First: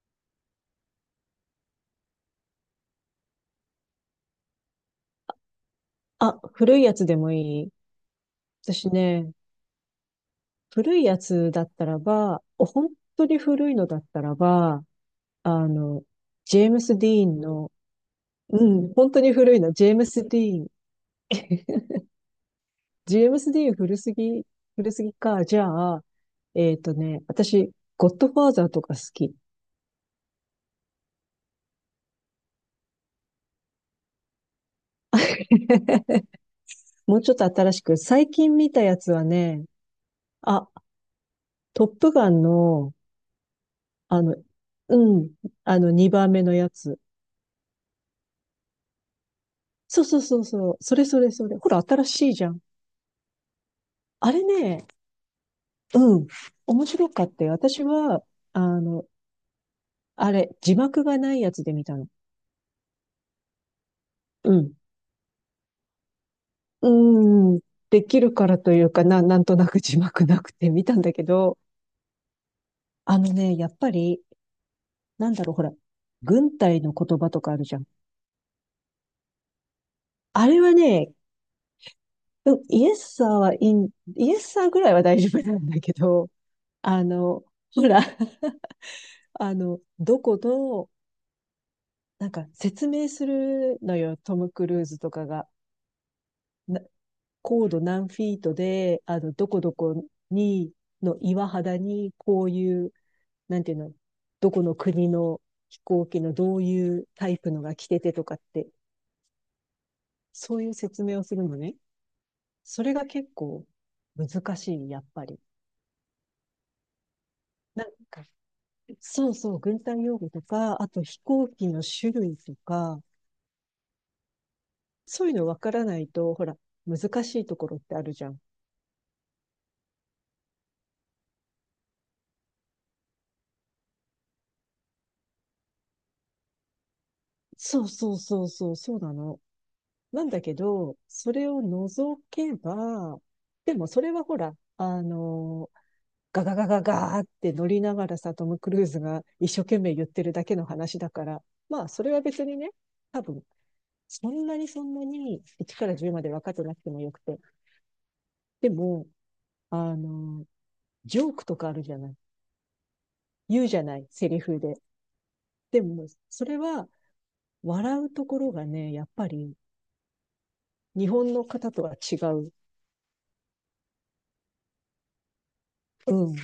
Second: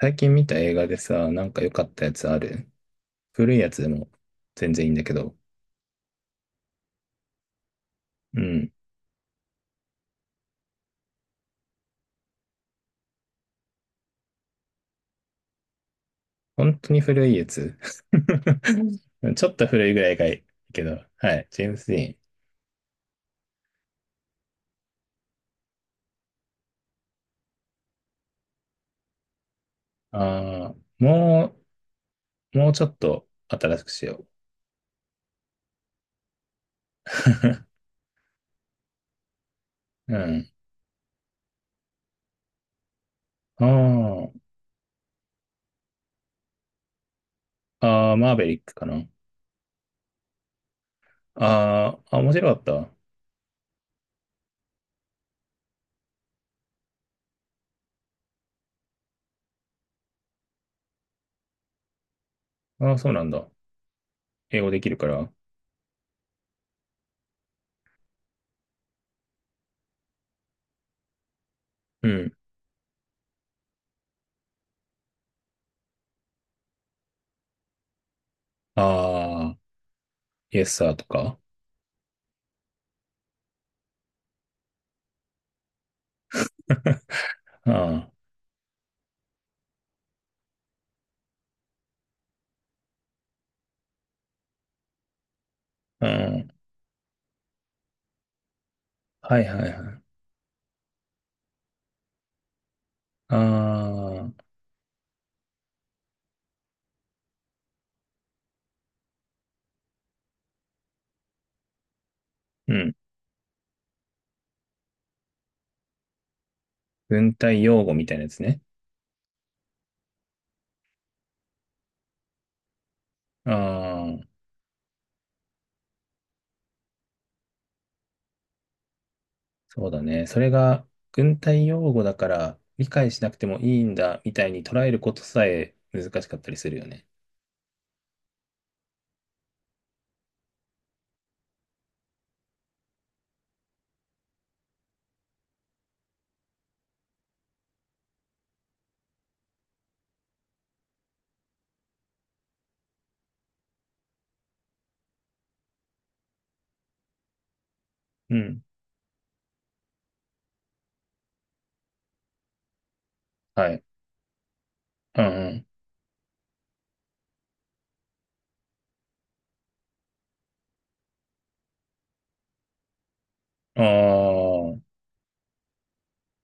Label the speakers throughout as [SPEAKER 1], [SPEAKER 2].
[SPEAKER 1] 最近見た映画でさ、なんか良かったやつある？古いやつでも全然いいんだけど。
[SPEAKER 2] あ、古いやつでもいい。
[SPEAKER 1] うん。
[SPEAKER 2] 私ね、古いやつだったらば、本当に古いのだったらば、あの、ジェー
[SPEAKER 1] 本
[SPEAKER 2] ム
[SPEAKER 1] 当
[SPEAKER 2] ス・
[SPEAKER 1] に
[SPEAKER 2] ディ
[SPEAKER 1] 古
[SPEAKER 2] ー
[SPEAKER 1] い
[SPEAKER 2] ン
[SPEAKER 1] や
[SPEAKER 2] の、
[SPEAKER 1] つ。
[SPEAKER 2] うん、本当に
[SPEAKER 1] ちょっ
[SPEAKER 2] 古い
[SPEAKER 1] と
[SPEAKER 2] の、ジ
[SPEAKER 1] 古
[SPEAKER 2] ェ
[SPEAKER 1] い
[SPEAKER 2] ー
[SPEAKER 1] ぐ
[SPEAKER 2] ム
[SPEAKER 1] らいが
[SPEAKER 2] ス・
[SPEAKER 1] い
[SPEAKER 2] デ
[SPEAKER 1] い
[SPEAKER 2] ィーン。
[SPEAKER 1] けど。はい。ジェームス・ディーン。
[SPEAKER 2] ジェームス・ディーン古すぎ、古すぎか。じゃあ、私、ゴッドファーザーとか好き。
[SPEAKER 1] ああ、もう、もうちょっと新しくしよ
[SPEAKER 2] もうちょっと新しく、最近見たやつはね、
[SPEAKER 1] う。うん。
[SPEAKER 2] あ、トップガンの、あ
[SPEAKER 1] あ
[SPEAKER 2] の、うん、2番目のやつ。
[SPEAKER 1] あ、ああ、マーベリックかな。
[SPEAKER 2] そうそうそうそう。それそれそれ。ほら、
[SPEAKER 1] あ
[SPEAKER 2] 新
[SPEAKER 1] あ、あ、
[SPEAKER 2] し
[SPEAKER 1] 面
[SPEAKER 2] いじゃ
[SPEAKER 1] 白か
[SPEAKER 2] ん。
[SPEAKER 1] った。
[SPEAKER 2] あれね、うん。面白かったよ。私は、あの、あれ、字幕がないやつで見たの。
[SPEAKER 1] ああ、そうなんだ。
[SPEAKER 2] う
[SPEAKER 1] 英語
[SPEAKER 2] ん。
[SPEAKER 1] できるから。
[SPEAKER 2] うーん。できるからというか、なんとなく字幕なくて見たんだけど、
[SPEAKER 1] うん。
[SPEAKER 2] やっぱり、なんだろう、ほら、軍隊の言葉とかあるじゃん。
[SPEAKER 1] ああ、
[SPEAKER 2] あ
[SPEAKER 1] イ
[SPEAKER 2] れ
[SPEAKER 1] エ
[SPEAKER 2] は
[SPEAKER 1] スサーと
[SPEAKER 2] ね、
[SPEAKER 1] か。
[SPEAKER 2] うんイエスサーはイン、イエスサーぐらいは大丈夫なんだけど、あ の、ほら、
[SPEAKER 1] あ
[SPEAKER 2] どこのなんか説明するのよ、トム・クルーズとかが。
[SPEAKER 1] あ、うん。
[SPEAKER 2] な高度何フィートで、
[SPEAKER 1] はい
[SPEAKER 2] どこ
[SPEAKER 1] は
[SPEAKER 2] ど
[SPEAKER 1] いはい。
[SPEAKER 2] こに、の岩肌に、こういう、なんていうの、
[SPEAKER 1] ああ、
[SPEAKER 2] どこの国の飛行機のどういうタイプのが来ててとかって、そういう説明をするのね。
[SPEAKER 1] う
[SPEAKER 2] そ
[SPEAKER 1] ん。
[SPEAKER 2] れが結構難しい、やっぱり。
[SPEAKER 1] 軍隊用
[SPEAKER 2] なん
[SPEAKER 1] 語みたいな
[SPEAKER 2] か、
[SPEAKER 1] やつね。
[SPEAKER 2] そうそう、軍隊用語とか、あと飛行機の種類とか、
[SPEAKER 1] ああ、
[SPEAKER 2] そういうのわからないと、ほら、難しいところってあるじゃん。
[SPEAKER 1] そうだね。それが軍隊用語だから理解しなくてもいいんだみたいに捉えることさえ難しかったりするよね。
[SPEAKER 2] そうそうそうそう、そうなの。なんだけど、それを除けば、でもそれはほら、ガガガガガーって乗りながらさ、トム・クルーズが一生懸命言ってるだけの話だから、まあ、それは別にね、多分、そんなに1から10まで分かってなくてもよくて。
[SPEAKER 1] うん。
[SPEAKER 2] でも、あの、ジョークとかあるじゃない。言う
[SPEAKER 1] は
[SPEAKER 2] じ
[SPEAKER 1] い。
[SPEAKER 2] ゃない、セリフで。
[SPEAKER 1] うん
[SPEAKER 2] でも、それは笑うところがね、やっぱり日本の方とは違う。
[SPEAKER 1] うん。ああ、
[SPEAKER 2] うん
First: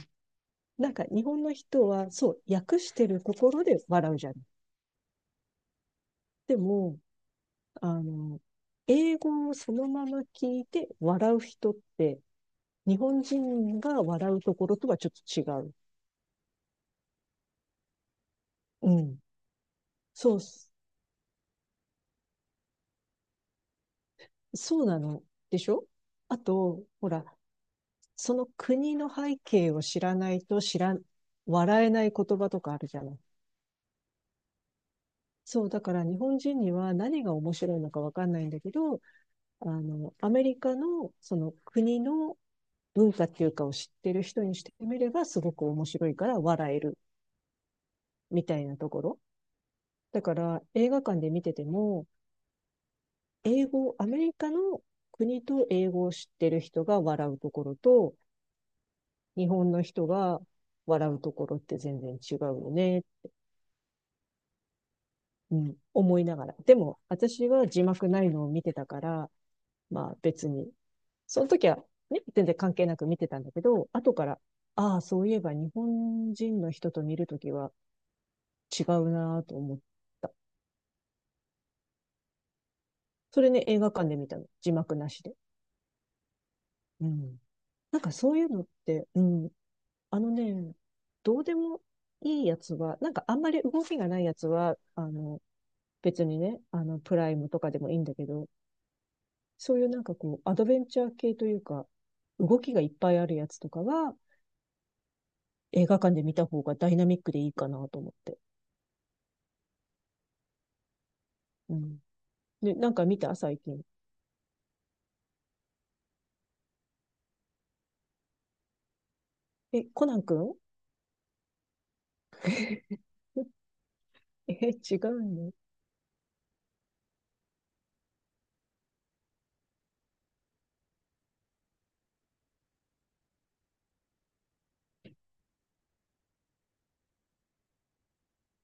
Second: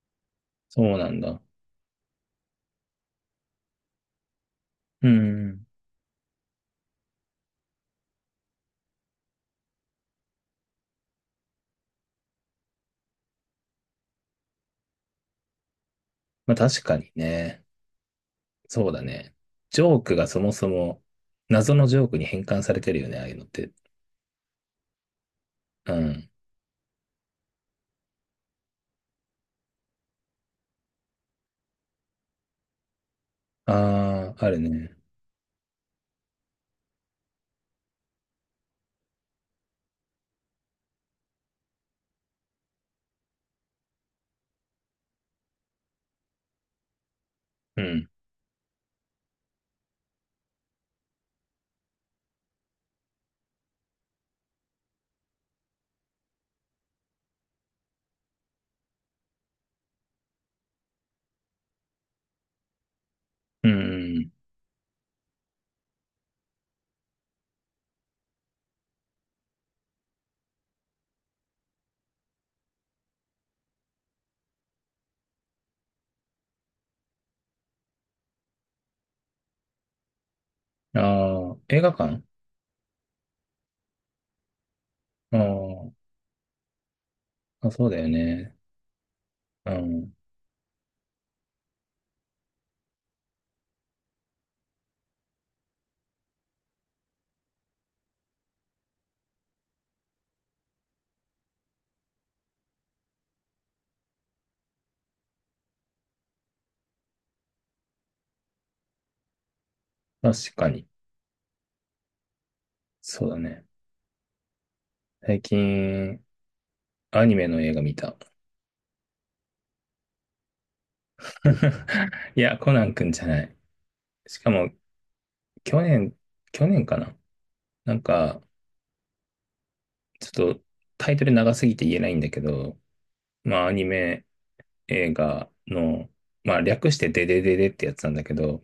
[SPEAKER 2] な
[SPEAKER 1] そ
[SPEAKER 2] ん
[SPEAKER 1] う
[SPEAKER 2] か
[SPEAKER 1] なん
[SPEAKER 2] 日
[SPEAKER 1] だ。
[SPEAKER 2] 本の人は、そう、訳してるところで笑うじゃん。
[SPEAKER 1] うん。
[SPEAKER 2] でも、あの、英語をそのまま聞いて笑う人って、日本人が笑うところとはちょっと違う。
[SPEAKER 1] まあ確かにね。そ
[SPEAKER 2] う
[SPEAKER 1] うだ
[SPEAKER 2] ん。
[SPEAKER 1] ね。ジョークが
[SPEAKER 2] そう、
[SPEAKER 1] そもそも謎のジョークに変換されてるよね、ああいうのって。
[SPEAKER 2] そうなの。でしょ
[SPEAKER 1] うん。
[SPEAKER 2] あと、ほら、その国の背景を知らないと知らん、笑えない言葉とかあるじゃない。
[SPEAKER 1] ああ、あるね。
[SPEAKER 2] そう、だから日本人には何が面白いのかわかんないんだけど、アメリカのその国の文化っていうかを知ってる人にしてみればすごく面白いから笑える
[SPEAKER 1] うん。
[SPEAKER 2] みたいなところ。だから映画館で見てても、英語、アメリカの国と英語を知ってる人が笑うところと、日本の人が笑うところって全然違うよね、
[SPEAKER 1] うん
[SPEAKER 2] うん、思いながら。でも私は字幕ないのを見てたから、まあ別に、その時は、ね、全然関係なく見てたんだけど、後から、ああ、そういえば日本人の人と見るときは、違うなぁと思った。
[SPEAKER 1] うん。ああ、映画館
[SPEAKER 2] それね、映画館で見たの。字幕なしで。
[SPEAKER 1] ああー、
[SPEAKER 2] うん。
[SPEAKER 1] あそうだ
[SPEAKER 2] なん
[SPEAKER 1] よ
[SPEAKER 2] かそういう
[SPEAKER 1] ね。
[SPEAKER 2] のって、うん。
[SPEAKER 1] うん。
[SPEAKER 2] あのね、どうでもいいやつは、なんかあんまり動きがないやつは、別にね、プライムとかでもいいんだけど、そういうなんかこう、アドベンチャー系というか、動きがいっぱいあるやつとかは、映画館で見た方がダイナミックでいいかなと思って。
[SPEAKER 1] 確かに。
[SPEAKER 2] うん。で、なんか見
[SPEAKER 1] そう
[SPEAKER 2] た
[SPEAKER 1] だ
[SPEAKER 2] 最
[SPEAKER 1] ね。
[SPEAKER 2] 近。
[SPEAKER 1] 最近、アニメの映画見た。
[SPEAKER 2] え、コナン君？
[SPEAKER 1] いや、コ ナンくんじゃない。しか
[SPEAKER 2] え、
[SPEAKER 1] も、
[SPEAKER 2] 違うの、ね、
[SPEAKER 1] 去年、去年かな。なんか、ちょっとタイトル長すぎて言えないんだけど、まあ、アニメ映画の、まあ、略してデデデデってやつなんだけど、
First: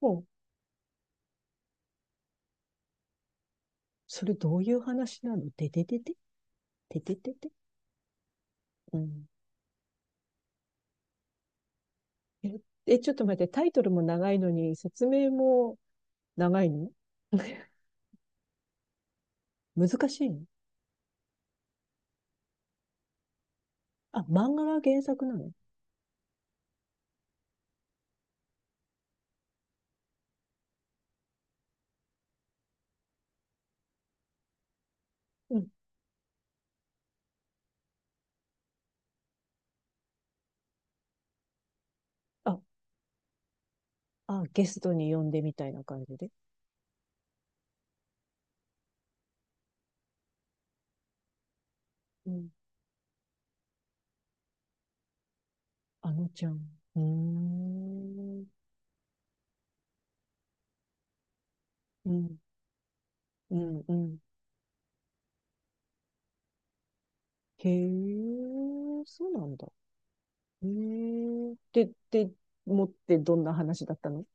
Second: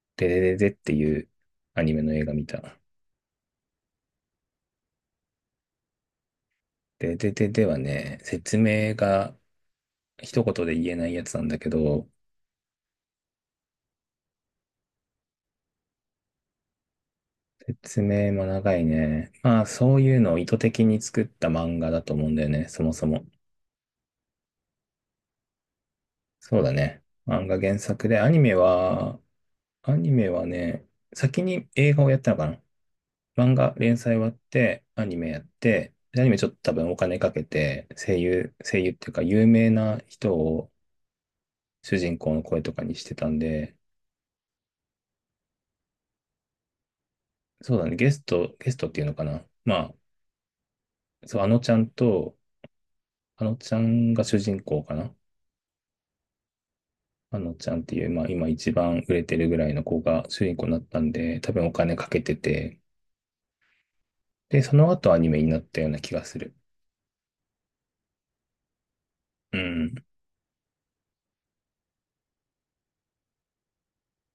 [SPEAKER 2] もう
[SPEAKER 1] デデデデっていうアニメの映画見た。
[SPEAKER 2] それどういう話なのてててててて
[SPEAKER 1] デデ
[SPEAKER 2] て
[SPEAKER 1] デ
[SPEAKER 2] て
[SPEAKER 1] デはね、説明
[SPEAKER 2] うん。
[SPEAKER 1] が一言で言えないやつなんだけど、
[SPEAKER 2] えちょっと待って、タイトルも長いのに、説明も長いの？
[SPEAKER 1] 説明も長いね。まあ、
[SPEAKER 2] 難
[SPEAKER 1] そういう
[SPEAKER 2] しい
[SPEAKER 1] のを
[SPEAKER 2] の
[SPEAKER 1] 意図的に作った漫画だと思うんだよね、そもそも。
[SPEAKER 2] あ、漫画が原作なの？
[SPEAKER 1] そうだね。漫画原作で、アニメは、アニメはね、先に映画をやったのかな。漫画連載終わって、アニメやっ
[SPEAKER 2] うん。
[SPEAKER 1] て、でアニメちょっと多分お金かけて、声優、声優っていうか有名な人を主人公の
[SPEAKER 2] あ、
[SPEAKER 1] 声とかにしてたんで、
[SPEAKER 2] あ、ゲストに呼んでみたいな感じで。
[SPEAKER 1] そうだね、ゲスト、ゲストっていうのかな。まあ、そう、あのちゃん
[SPEAKER 2] う
[SPEAKER 1] と、
[SPEAKER 2] ん。
[SPEAKER 1] あのちゃんが主人公かな。
[SPEAKER 2] あのちゃん。うー
[SPEAKER 1] あのちゃんっていう、まあ、
[SPEAKER 2] ん。
[SPEAKER 1] 今一番売れてるぐらいの子が主人公になったんで、多分お金か
[SPEAKER 2] う
[SPEAKER 1] けて
[SPEAKER 2] ん。
[SPEAKER 1] て、
[SPEAKER 2] うん。うん。
[SPEAKER 1] で、その後アニメになったような気がする。
[SPEAKER 2] へえ、そうなん
[SPEAKER 1] う
[SPEAKER 2] だ。
[SPEAKER 1] ん。
[SPEAKER 2] へえ。で、で、持ってどんな話だったの？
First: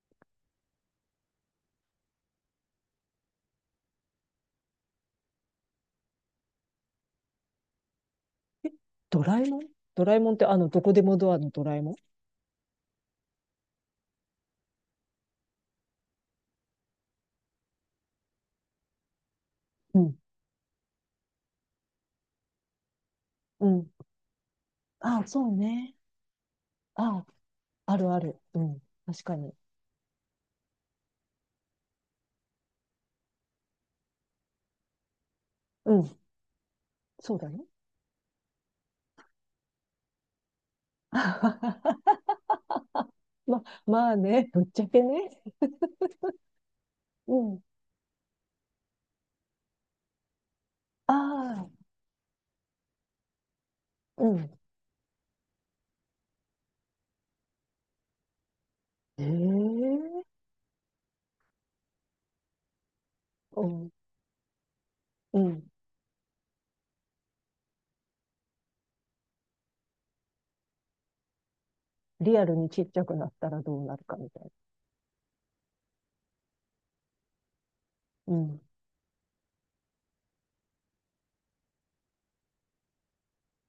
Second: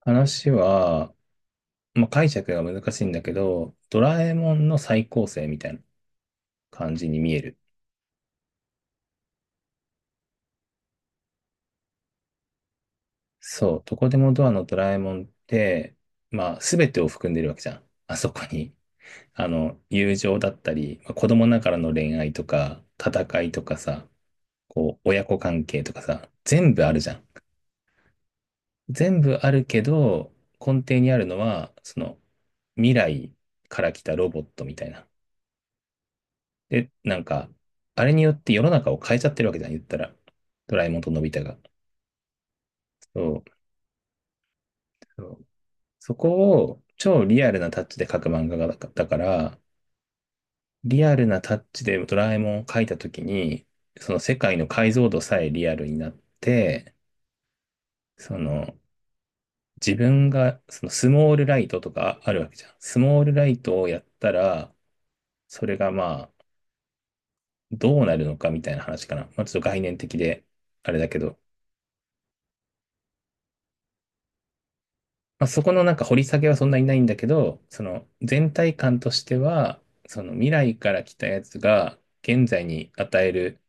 [SPEAKER 1] 話は、まあ、解釈が難しいんだけど、ドラえもんの再構成みたいな感じに見える。
[SPEAKER 2] え、ドラえもん？ドラえもんってどこでもドアのドラえもん？
[SPEAKER 1] そう、どこでもドアのドラえもんって、まあ、すべてを含んでるわけじゃん。あそこに。あの、
[SPEAKER 2] う
[SPEAKER 1] 友
[SPEAKER 2] ん。
[SPEAKER 1] 情だったり、まあ子供ながらの恋愛とか、戦いと
[SPEAKER 2] う
[SPEAKER 1] か
[SPEAKER 2] ん。
[SPEAKER 1] さ、こう、
[SPEAKER 2] あ
[SPEAKER 1] 親
[SPEAKER 2] あ、
[SPEAKER 1] 子
[SPEAKER 2] そう
[SPEAKER 1] 関係と
[SPEAKER 2] ね。
[SPEAKER 1] かさ、全部あるじゃ
[SPEAKER 2] ああ、
[SPEAKER 1] ん。
[SPEAKER 2] あるある。うん。
[SPEAKER 1] 全
[SPEAKER 2] 確
[SPEAKER 1] 部
[SPEAKER 2] か
[SPEAKER 1] あ
[SPEAKER 2] に。
[SPEAKER 1] るけど、根底にあるのは、その未来から来たロボットみたいな。
[SPEAKER 2] うん。
[SPEAKER 1] で、なん
[SPEAKER 2] そう
[SPEAKER 1] か、
[SPEAKER 2] だね。
[SPEAKER 1] あれによって世の中を変えちゃってるわけじゃん、言ったら。ドラえもんとのび太が。そう。
[SPEAKER 2] ま、まあね、ぶっちゃけ
[SPEAKER 1] そ
[SPEAKER 2] ね。
[SPEAKER 1] うそこを超
[SPEAKER 2] う
[SPEAKER 1] リアル
[SPEAKER 2] ん。
[SPEAKER 1] なタッチで描く漫画がだだから、リアルなタッ
[SPEAKER 2] あ
[SPEAKER 1] チでドラえもんを描いたときに、その
[SPEAKER 2] あ、う
[SPEAKER 1] 世界
[SPEAKER 2] ん。
[SPEAKER 1] の解像度さえリアルになって、その
[SPEAKER 2] ええ
[SPEAKER 1] 自分が、そのスモールライトとかあるわけじゃん。スモールライ
[SPEAKER 2] う
[SPEAKER 1] トを
[SPEAKER 2] ん。
[SPEAKER 1] やったら、
[SPEAKER 2] う
[SPEAKER 1] そ
[SPEAKER 2] ん。
[SPEAKER 1] れがまあ、どうなるのかみたいな話かな。まあ、ちょっと概念的で、あれだけど。
[SPEAKER 2] リアルにちっちゃくなったらどうなるかみたいな。
[SPEAKER 1] まあ、そこのなんか掘り下げはそんなにないんだけど、その
[SPEAKER 2] う
[SPEAKER 1] 全
[SPEAKER 2] ん。
[SPEAKER 1] 体感としては、その未来から来たやつが現在に与える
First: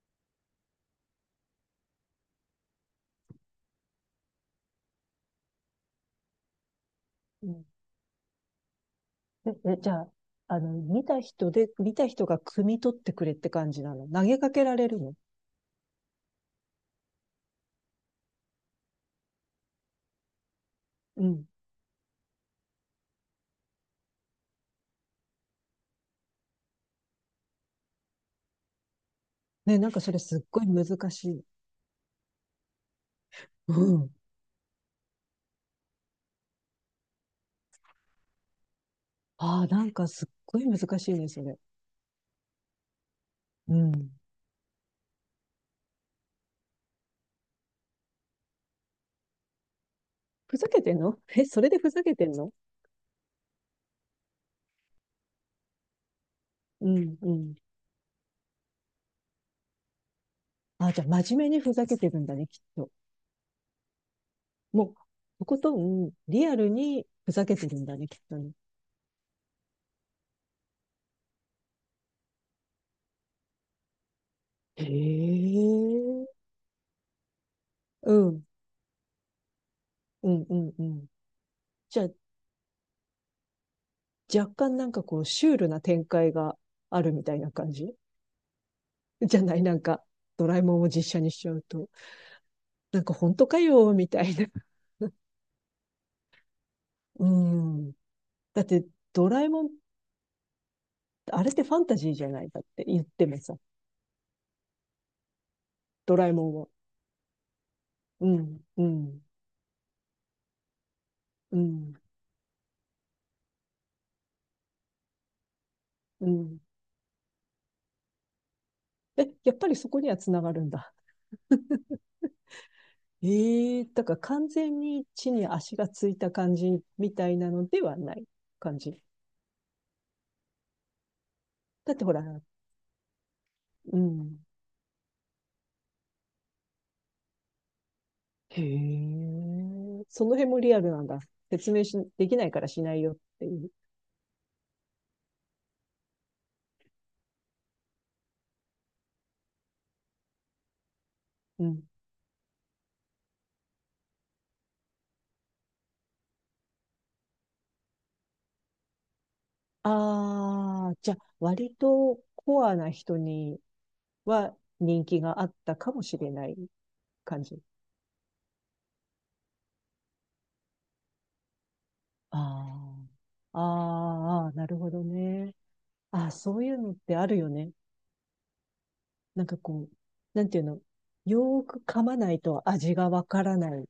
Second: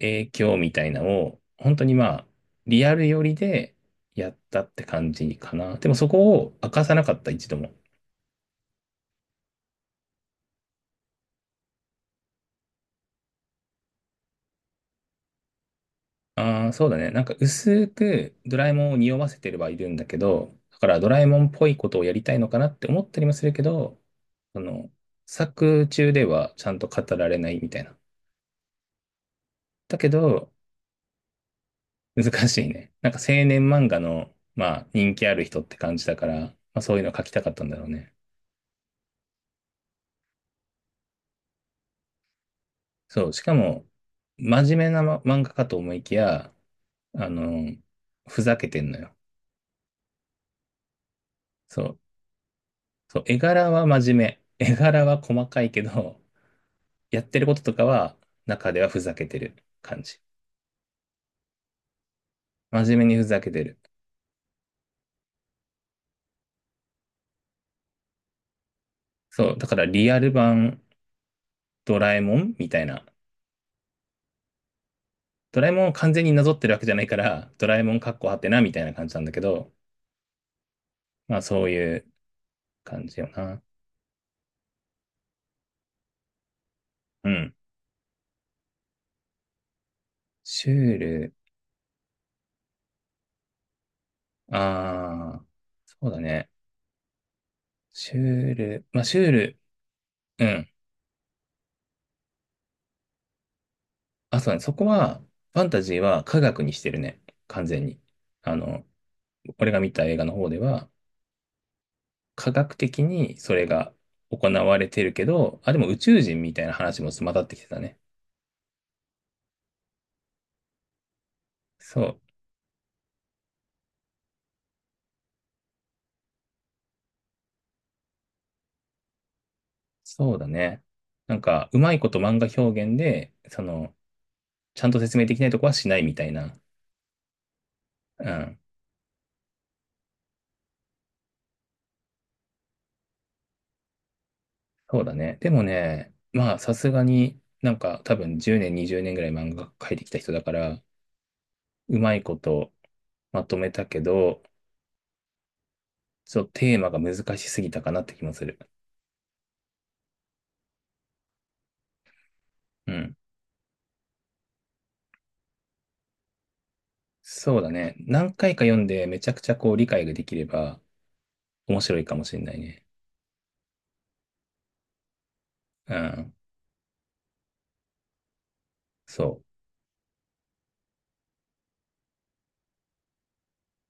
[SPEAKER 1] 影響みたいなのを、本当にまあ、リアル寄りでやったって感じかな。でもそこを明かさなかった、
[SPEAKER 2] う
[SPEAKER 1] 一度
[SPEAKER 2] ん。
[SPEAKER 1] も。
[SPEAKER 2] え、えじゃあ、見た人で、見た人が汲み取ってくれって感じなの。投げかけられるの。
[SPEAKER 1] ああ、そうだね。なんか薄くドラえもんを匂わせてればいるんだけど、だからドラ
[SPEAKER 2] う
[SPEAKER 1] えもん
[SPEAKER 2] ん。
[SPEAKER 1] っぽいことをやりたいのかなって思ったりもするけど、その、作中ではちゃんと語られないみたいな。
[SPEAKER 2] ね、なん
[SPEAKER 1] だ
[SPEAKER 2] か
[SPEAKER 1] け
[SPEAKER 2] それすっ
[SPEAKER 1] ど、
[SPEAKER 2] ごい難しい。
[SPEAKER 1] 難しいね。なんか青年
[SPEAKER 2] う
[SPEAKER 1] 漫画
[SPEAKER 2] ん。
[SPEAKER 1] の、まあ人気ある人って感じだから、まあそういうの書きたかったんだろうね。
[SPEAKER 2] ああ、なんかすっごい難しいね、それ。
[SPEAKER 1] そう、しか
[SPEAKER 2] う
[SPEAKER 1] も、
[SPEAKER 2] ん。
[SPEAKER 1] 真面目な、ま、漫画かと思いきや、あの、ふざけてんのよ。
[SPEAKER 2] ふざけてんの？ え、それで
[SPEAKER 1] そ
[SPEAKER 2] ふ
[SPEAKER 1] う、
[SPEAKER 2] ざけてんの？
[SPEAKER 1] そう、絵柄は真面目。絵柄は細かいけど、
[SPEAKER 2] うん
[SPEAKER 1] やっ
[SPEAKER 2] う
[SPEAKER 1] てる
[SPEAKER 2] ん。
[SPEAKER 1] こととかは、中ではふざけてる感じ。
[SPEAKER 2] あ、じゃあ真面目にふざけてるんだね、きっ
[SPEAKER 1] 真
[SPEAKER 2] と。
[SPEAKER 1] 面目にふざけてる。
[SPEAKER 2] もう、とことん、リアルにふざけてるんだね、きっとね。
[SPEAKER 1] そう、だからリアル版ドラえもんみたいな。
[SPEAKER 2] へ
[SPEAKER 1] ドラえもんを完全
[SPEAKER 2] え。
[SPEAKER 1] になぞってるわけじゃないから、ドラえもんか
[SPEAKER 2] う
[SPEAKER 1] っこは
[SPEAKER 2] ん、
[SPEAKER 1] てなみたいな感じなんだけど、
[SPEAKER 2] うん、うん、うん。
[SPEAKER 1] まあそうい
[SPEAKER 2] じゃ
[SPEAKER 1] う
[SPEAKER 2] あ、
[SPEAKER 1] 感じよな。
[SPEAKER 2] 若干なんかこう、シュールな展開があるみ
[SPEAKER 1] う
[SPEAKER 2] たいな
[SPEAKER 1] ん。
[SPEAKER 2] 感じ？ じゃないなんか、ドラえ
[SPEAKER 1] シ
[SPEAKER 2] もんを
[SPEAKER 1] ュー
[SPEAKER 2] 実写に
[SPEAKER 1] ル、
[SPEAKER 2] しちゃうと。なんか本当かよ、みたいな。
[SPEAKER 1] ああ、そうだね。
[SPEAKER 2] うん。
[SPEAKER 1] シュー
[SPEAKER 2] だって、
[SPEAKER 1] ル、まあシュ
[SPEAKER 2] ド
[SPEAKER 1] ー
[SPEAKER 2] ラえ
[SPEAKER 1] ル、
[SPEAKER 2] もん、
[SPEAKER 1] うん。
[SPEAKER 2] あれってファンタジーじゃないだって言ってもさ、
[SPEAKER 1] あ、そうだね。そこは、ファンタジー
[SPEAKER 2] ド
[SPEAKER 1] は
[SPEAKER 2] ラえ
[SPEAKER 1] 科
[SPEAKER 2] もん
[SPEAKER 1] 学
[SPEAKER 2] は。
[SPEAKER 1] にしてるね。完全に。
[SPEAKER 2] う
[SPEAKER 1] あ
[SPEAKER 2] ん、う
[SPEAKER 1] の、
[SPEAKER 2] ん。
[SPEAKER 1] 俺が見た映画の方では、
[SPEAKER 2] うん、
[SPEAKER 1] 科学的にそれが行われてるけど、あ、でも宇宙
[SPEAKER 2] う
[SPEAKER 1] 人み
[SPEAKER 2] ん。
[SPEAKER 1] たいな話も混ざってきてたね。
[SPEAKER 2] え、やっぱりそこにはつながるんだ。
[SPEAKER 1] そう、
[SPEAKER 2] ええだから完全に地に足がついた感じみたいなのではない感じ。
[SPEAKER 1] そうだね。なんか、うま
[SPEAKER 2] だっ
[SPEAKER 1] い
[SPEAKER 2] て
[SPEAKER 1] こ
[SPEAKER 2] ほ
[SPEAKER 1] と
[SPEAKER 2] ら、
[SPEAKER 1] 漫画表現で、その、
[SPEAKER 2] うん。
[SPEAKER 1] ちゃんと説明できないとこはしないみたいな。うん、
[SPEAKER 2] へえ、その辺もリアルなんだ。説明し、できないからしないよっていう。
[SPEAKER 1] そうだね。でもね、まあ、さすがになんか多分10年、20年ぐらい漫画描いてきた人だから、
[SPEAKER 2] うん。
[SPEAKER 1] うまいことまとめたけど、ちょっとテーマが難しすぎたかなって気もする。
[SPEAKER 2] ああ、じゃあ、割とコアな
[SPEAKER 1] うん。
[SPEAKER 2] 人には人気があったかもしれない感
[SPEAKER 1] そ
[SPEAKER 2] じ。
[SPEAKER 1] うだね。何回か読んでめちゃくちゃこう理解ができれば、面白いかもしれないね。
[SPEAKER 2] ああ、あーあー、なるほどね。
[SPEAKER 1] う
[SPEAKER 2] ああ、
[SPEAKER 1] ん。
[SPEAKER 2] そういうのってあるよね。
[SPEAKER 1] そ
[SPEAKER 2] なんかこう、なんていうの、よーく噛まないと味がわからない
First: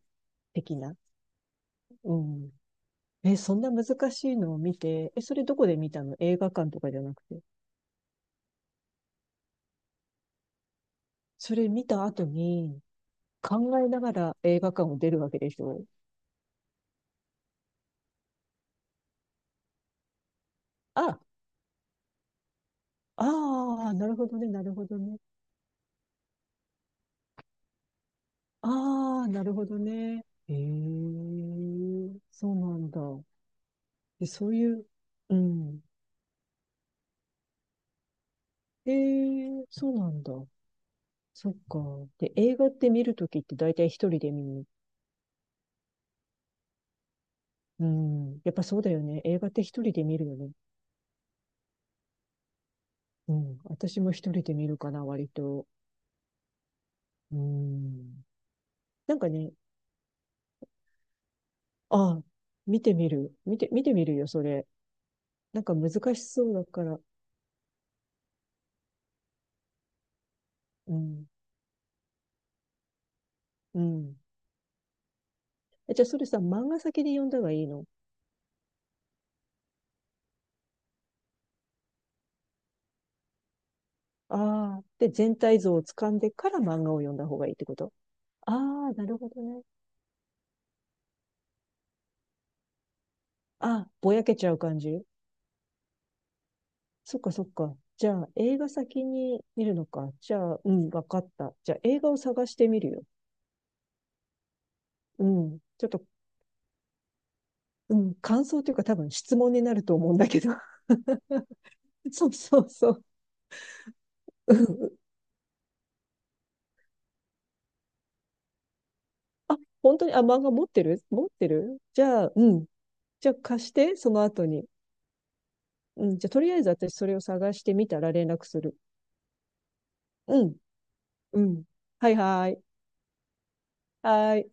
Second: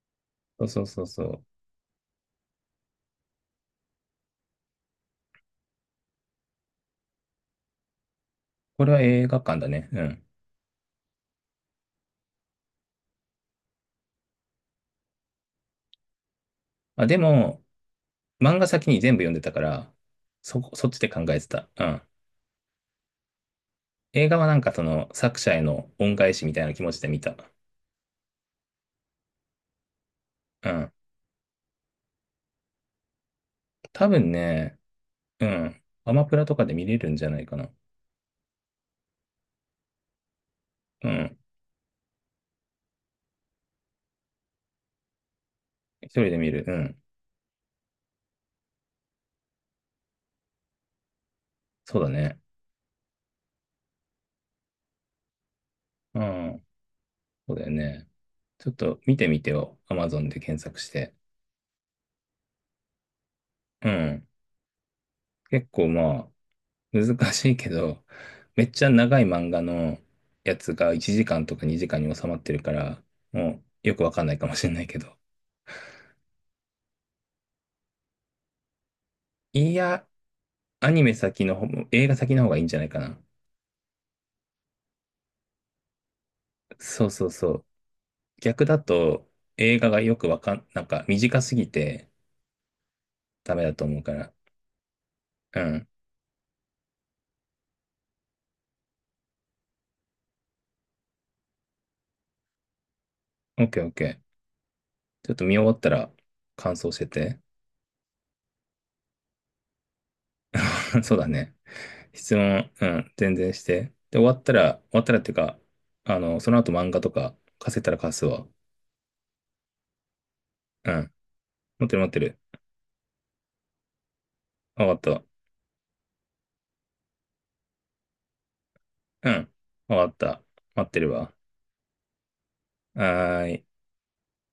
[SPEAKER 1] う。
[SPEAKER 2] 的
[SPEAKER 1] そう
[SPEAKER 2] な。
[SPEAKER 1] そうそうそう。
[SPEAKER 2] うん。え、そんな難しいのを見て、え、それどこで見たの？映画館とかじゃなくて。
[SPEAKER 1] これは映画館だね。うん。
[SPEAKER 2] それ見た後に考えながら映画館を出るわけでしょ。
[SPEAKER 1] あ、でも、漫画先に全部読んでたから、そこ、そっちで
[SPEAKER 2] あ、
[SPEAKER 1] 考えてた。うん。
[SPEAKER 2] ああ、なるほ
[SPEAKER 1] 映
[SPEAKER 2] ど
[SPEAKER 1] 画は
[SPEAKER 2] ね、
[SPEAKER 1] なん
[SPEAKER 2] な
[SPEAKER 1] か
[SPEAKER 2] る
[SPEAKER 1] そ
[SPEAKER 2] ほど
[SPEAKER 1] の
[SPEAKER 2] ね。
[SPEAKER 1] 作者への恩返しみたいな気持ちで見た。
[SPEAKER 2] ああ、なるほどね。ええ、
[SPEAKER 1] うん。
[SPEAKER 2] そうなんだ。
[SPEAKER 1] 多
[SPEAKER 2] で、
[SPEAKER 1] 分
[SPEAKER 2] そうい
[SPEAKER 1] ね、
[SPEAKER 2] う、う
[SPEAKER 1] うん。
[SPEAKER 2] ん。
[SPEAKER 1] アマプラとかで見れるんじゃないかな。
[SPEAKER 2] ええ、そうなんだ。
[SPEAKER 1] うん。
[SPEAKER 2] そっか。で、映画って見るときって大体一人で見に？
[SPEAKER 1] 一人で見る。うん。
[SPEAKER 2] うん。やっぱそうだよね。映画って一人で見るよね。
[SPEAKER 1] そうだね。
[SPEAKER 2] うん。私も一人で見るかな、割と。
[SPEAKER 1] うん。
[SPEAKER 2] う
[SPEAKER 1] そうだよね。
[SPEAKER 2] ん。
[SPEAKER 1] ちょっと
[SPEAKER 2] な
[SPEAKER 1] 見
[SPEAKER 2] ん
[SPEAKER 1] て
[SPEAKER 2] か
[SPEAKER 1] みて
[SPEAKER 2] ね、
[SPEAKER 1] よ。アマゾンで検索して。
[SPEAKER 2] ああ、見てみる。見て、見
[SPEAKER 1] う
[SPEAKER 2] てみる
[SPEAKER 1] ん。
[SPEAKER 2] よ、それ。なん
[SPEAKER 1] 結
[SPEAKER 2] か
[SPEAKER 1] 構
[SPEAKER 2] 難
[SPEAKER 1] ま
[SPEAKER 2] しそうだか
[SPEAKER 1] あ、
[SPEAKER 2] ら。
[SPEAKER 1] 難しいけど、めっちゃ長い漫画のやつ
[SPEAKER 2] う
[SPEAKER 1] が1
[SPEAKER 2] ん。
[SPEAKER 1] 時間とか2時間に収まってるから、も
[SPEAKER 2] う
[SPEAKER 1] うよくわ
[SPEAKER 2] ん。
[SPEAKER 1] かんないかもしれないけど。
[SPEAKER 2] え、じゃあそれさ、漫画先で読んだ方がいいの？
[SPEAKER 1] いや、アニメ先の方、映画先の方がいいんじゃないかな。
[SPEAKER 2] ああ。で、全体像をつかんでから漫画を
[SPEAKER 1] そう
[SPEAKER 2] 読ん
[SPEAKER 1] そ
[SPEAKER 2] だ
[SPEAKER 1] う
[SPEAKER 2] 方が
[SPEAKER 1] そ
[SPEAKER 2] いいって
[SPEAKER 1] う。
[SPEAKER 2] こと？あ
[SPEAKER 1] 逆だ
[SPEAKER 2] あ、なる
[SPEAKER 1] と
[SPEAKER 2] ほどね。
[SPEAKER 1] 映画がよくわかん、なんか短すぎてダメ
[SPEAKER 2] あ
[SPEAKER 1] だと
[SPEAKER 2] あ、
[SPEAKER 1] 思うか
[SPEAKER 2] ぼや
[SPEAKER 1] ら。
[SPEAKER 2] けちゃう感じ？
[SPEAKER 1] うん。
[SPEAKER 2] そっかそっか。じゃあ、映画先に見るのか。じゃあ、うん、わかった。じゃあ、映画を探してみるよ。
[SPEAKER 1] オッケーオッケー。
[SPEAKER 2] う
[SPEAKER 1] ちょっと見
[SPEAKER 2] ん。
[SPEAKER 1] 終わっ
[SPEAKER 2] ちょっ
[SPEAKER 1] た
[SPEAKER 2] と、
[SPEAKER 1] ら感想してて。
[SPEAKER 2] うん、感想というか多分質問になると思うんだけど。
[SPEAKER 1] そうだね。
[SPEAKER 2] そう
[SPEAKER 1] 質
[SPEAKER 2] そう
[SPEAKER 1] 問、う
[SPEAKER 2] そう。
[SPEAKER 1] ん、全然して。で、終わった
[SPEAKER 2] う
[SPEAKER 1] ら、終
[SPEAKER 2] ん。
[SPEAKER 1] わったらっていうか、その後漫画とか貸せたら貸すわ。
[SPEAKER 2] あ、本当に、あ、漫画持って
[SPEAKER 1] う
[SPEAKER 2] る
[SPEAKER 1] ん。
[SPEAKER 2] 持ってる
[SPEAKER 1] 待ってる
[SPEAKER 2] じ
[SPEAKER 1] 待って
[SPEAKER 2] ゃあ、
[SPEAKER 1] る。
[SPEAKER 2] うん。じゃあ貸して、その後に。
[SPEAKER 1] あ終わかっ
[SPEAKER 2] うん。じゃあとりあえず私それを探してみたら連絡する。
[SPEAKER 1] た。うん。終わかった。
[SPEAKER 2] うん。
[SPEAKER 1] 待ってるわ。
[SPEAKER 2] うん。はいはい。
[SPEAKER 1] はーい。
[SPEAKER 2] はい。